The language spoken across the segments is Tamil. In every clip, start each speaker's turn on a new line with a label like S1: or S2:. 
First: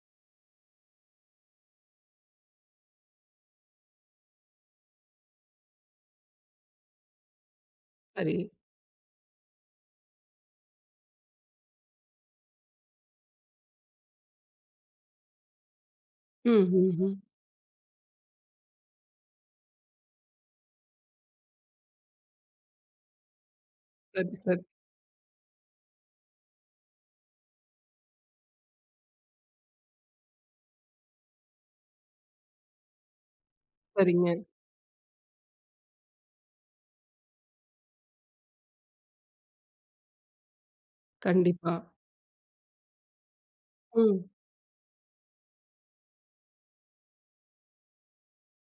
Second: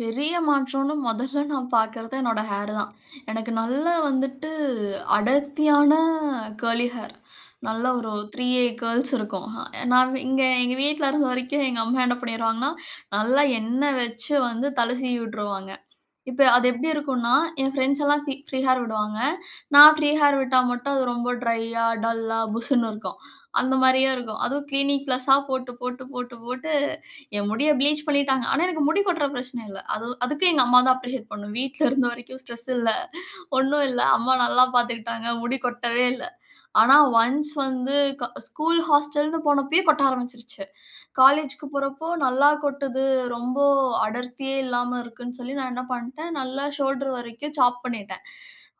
S1: பெரிய மாற்றம்னு மொதல்ல நான் பார்க்றது என்னோட ஹேர் தான். எனக்கு நல்ல வந்துட்டு அடர்த்தியான கேர்லி ஹேர். நல்ல ஒரு
S2: சரி.
S1: 3ஏ கேர்ல்ஸ் இருக்கும். நான் இங்க எங்க வீட்ல இருந்த வரைக்கும் எங்க அம்மா என்ன பண்ணிருவாங்கன்னா, நல்லா எண்ண வச்சு வந்து தல சீவியுட்ருவாங்க. இப்ப
S2: ம்,
S1: அது எப்டி
S2: ம், ம்.
S1: இருக்குன்னா, என் ஃபிரண்ட்ஸ் எல்லாம் பி ஃப்ரீ ஹேர் விடுவாங்க. நான் ஃப்ரீ ஹேர் விட்டா மட்டும் அது ரொம்ப ட்ரையா, டல்லா, புஸ்ஸுன்னு இருக்கும். அந்த மாரியே
S2: சரி,
S1: இருக்கும்.
S2: சரி.
S1: அதுவும் கிளினிக் பிளஸ்ஸா போட்டு, போட்டு, போட்டு, போட்டு என் முடிய ப்ளீச் பண்ணிட்டாங்க. ஆனா, எனக்கு முடி கொட்ற பிரச்சன இல்ல. அது அதுக்கு எங்க அம்மாதான் அப்ரிஷியேட் பண்ணனும். வீட்ல இருந்த வரைக்கும் ஸ்ட்ரெஸ் இல்ல. ஒண்ணும் இல்ல. அம்மா
S2: சரிங்க.
S1: நல்லா பாத்துக்கிட்டாங்க. முடி கொட்டவே இல்ல. ஆனா, ஒன்ஸ் வந்து ஸ்கூல் ஹாஸ்டல்னு போனப்பயே கொட்ட ஆரம்பிச்சிருச்சு. காலேஜுக்கு
S2: கண்டிப்பா.
S1: போறப்போ நல்லா கொட்டுது. ரொம்ப
S2: ம்.
S1: அடர்த்தியே இல்லாம இருக்குன்னு சொல்லி, நான் என்ன பண்ட்டேன், நல்லா ஷோல்டர் வரைக்கும் சாப் பண்ணிட்டேன்.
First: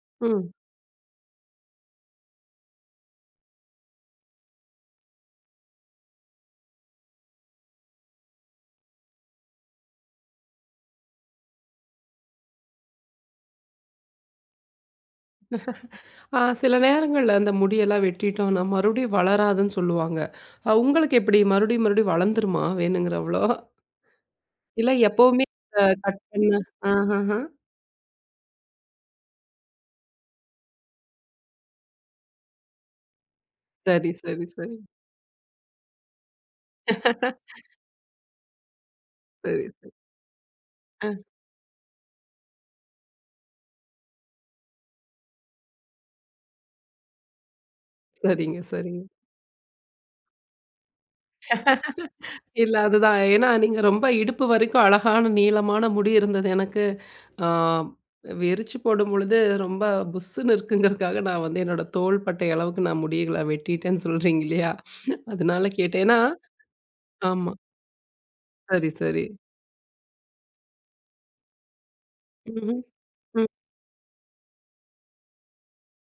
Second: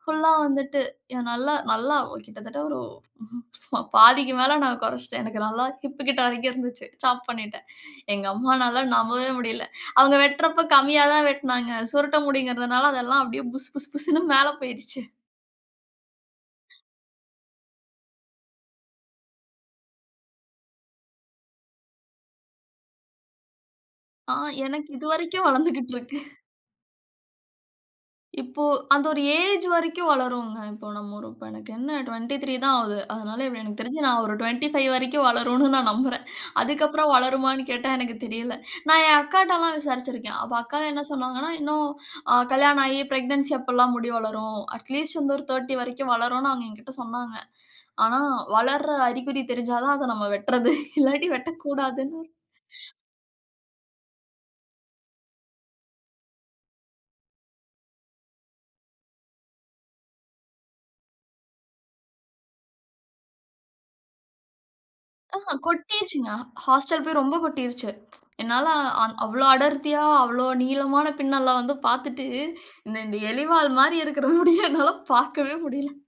S1: ஃபுல்லா
S2: ம்.
S1: வந்துட்டு ஏன் நல்லா நல்லா கிட்டத்தட்ட ஒரு பாதிக்கு மேல நான் கொறச்சுட்டேன். எனக்கு நல்லா ஹிப் கிட்ட வரைக்கும் இருந்துச்சு. சாப் பண்ணிட்டேன். எங்க அம்மானால நம்பவே முடில. அவங்க வெட்றப்போ கம்மியாதான் வெட்னாங்க. சுருட்ட முடிங்குறதுனால அது எல்லாம் அப்டியே புஸ் புஸ் புஸ்ஸுன்னு மேல போயிருச்சு.
S2: ஆ சில நேரங்கள்ல அந்த முடியெல்லாம் வெட்டிட்டோம்ன்னா மறுபடியும் வளராதுன்னு சொல்லுவாங்க. அ உங்களுக்கு எப்டி? மறுபடியும் மறுபடியும் வளர்ந்துருமா, வேணுங்குறவ்ளோ?
S1: ஆ எனக்கு
S2: இல்ல
S1: இது
S2: எப்பவுமே
S1: வரைக்கும்
S2: அ
S1: வளந்துகிட்டு இருக்கு.
S2: கட் பண்ண ஆஹஹ.
S1: இப்போ அது ஒரு ஏஜ் வரைக்கும் வளருங்க. இப்போ நமக்கு என்ன 23 தான் ஆகுது. அதனால இப்டி எனக்கு தெரிஞ்சு
S2: சரி,
S1: நான் ஒரு
S2: சரி,
S1: டுவென்டி
S2: சரி.
S1: பைவ் வரைக்கும் வளரும்னு நான் நம்புறேன். அதுக்கப்றம் வளருமான்னு கேட்டா எனக்கு தெரியல. நான் என் அக்காட்ட
S2: சரி.
S1: எல்லாம் விசாரிச்சிருக்கேன். அப்ப அக்கா என்ன
S2: அ.
S1: சொன்னாங்கன்னா, இன்னும் அ கல்யாணம் ஆகி பிரக்னன்சி அப்பலாம் முடி வளரும். அட்லீஸ்ட் வந்து ஒரு 30 வரைக்கும் வளரும்னு அவங்க என்கிட்ட சொன்னாங்க. ஆனா,
S2: சரிங்க,
S1: வளர்ற
S2: சரிங்க.
S1: அறிகுறி தெரிஞ்சாதான் அத நம்ம வெட்றது. இல்லாட்டி வெட்டக் கூடாதுன்னு
S2: இல்ல, அதுதான். ஏன்னா, நீங்க ரொம்ப இடுப்பு வரைக்கும் அழகான நீளமான முடி இருந்தது எனக்கு. அ விரிச்சு போடும் பொழுது ரொம்ப புஸ்ஸுன்னு இருக்குங்குறதுக்காக நான் வந்து என்னோட தோள்பட்டை அளவுக்கு நான் முடிகள வெட்டிட்டேன்னு சொல்றீங்க இல்லையா?
S1: ஆஹ.
S2: அதனால கேட்டேன். ஏன்னா
S1: கொட்டிருச்சுங்க. ஹாஸ்டல் போய் ரொம்ப
S2: ஆமா.
S1: கொட்டிருச்சு. என்னால
S2: சரி,
S1: அவ்
S2: சரி.
S1: அவ்ளோ அடர்த்தியா, அவ்வளவு நீளமான பின்னல வந்து பார்த்துட்டு,
S2: ம்ஹ்ம்.
S1: இந்த இந்த
S2: ம்.
S1: எலிவால் மாரி இருக்குற முடிய என்னால பாக்கவே முடில.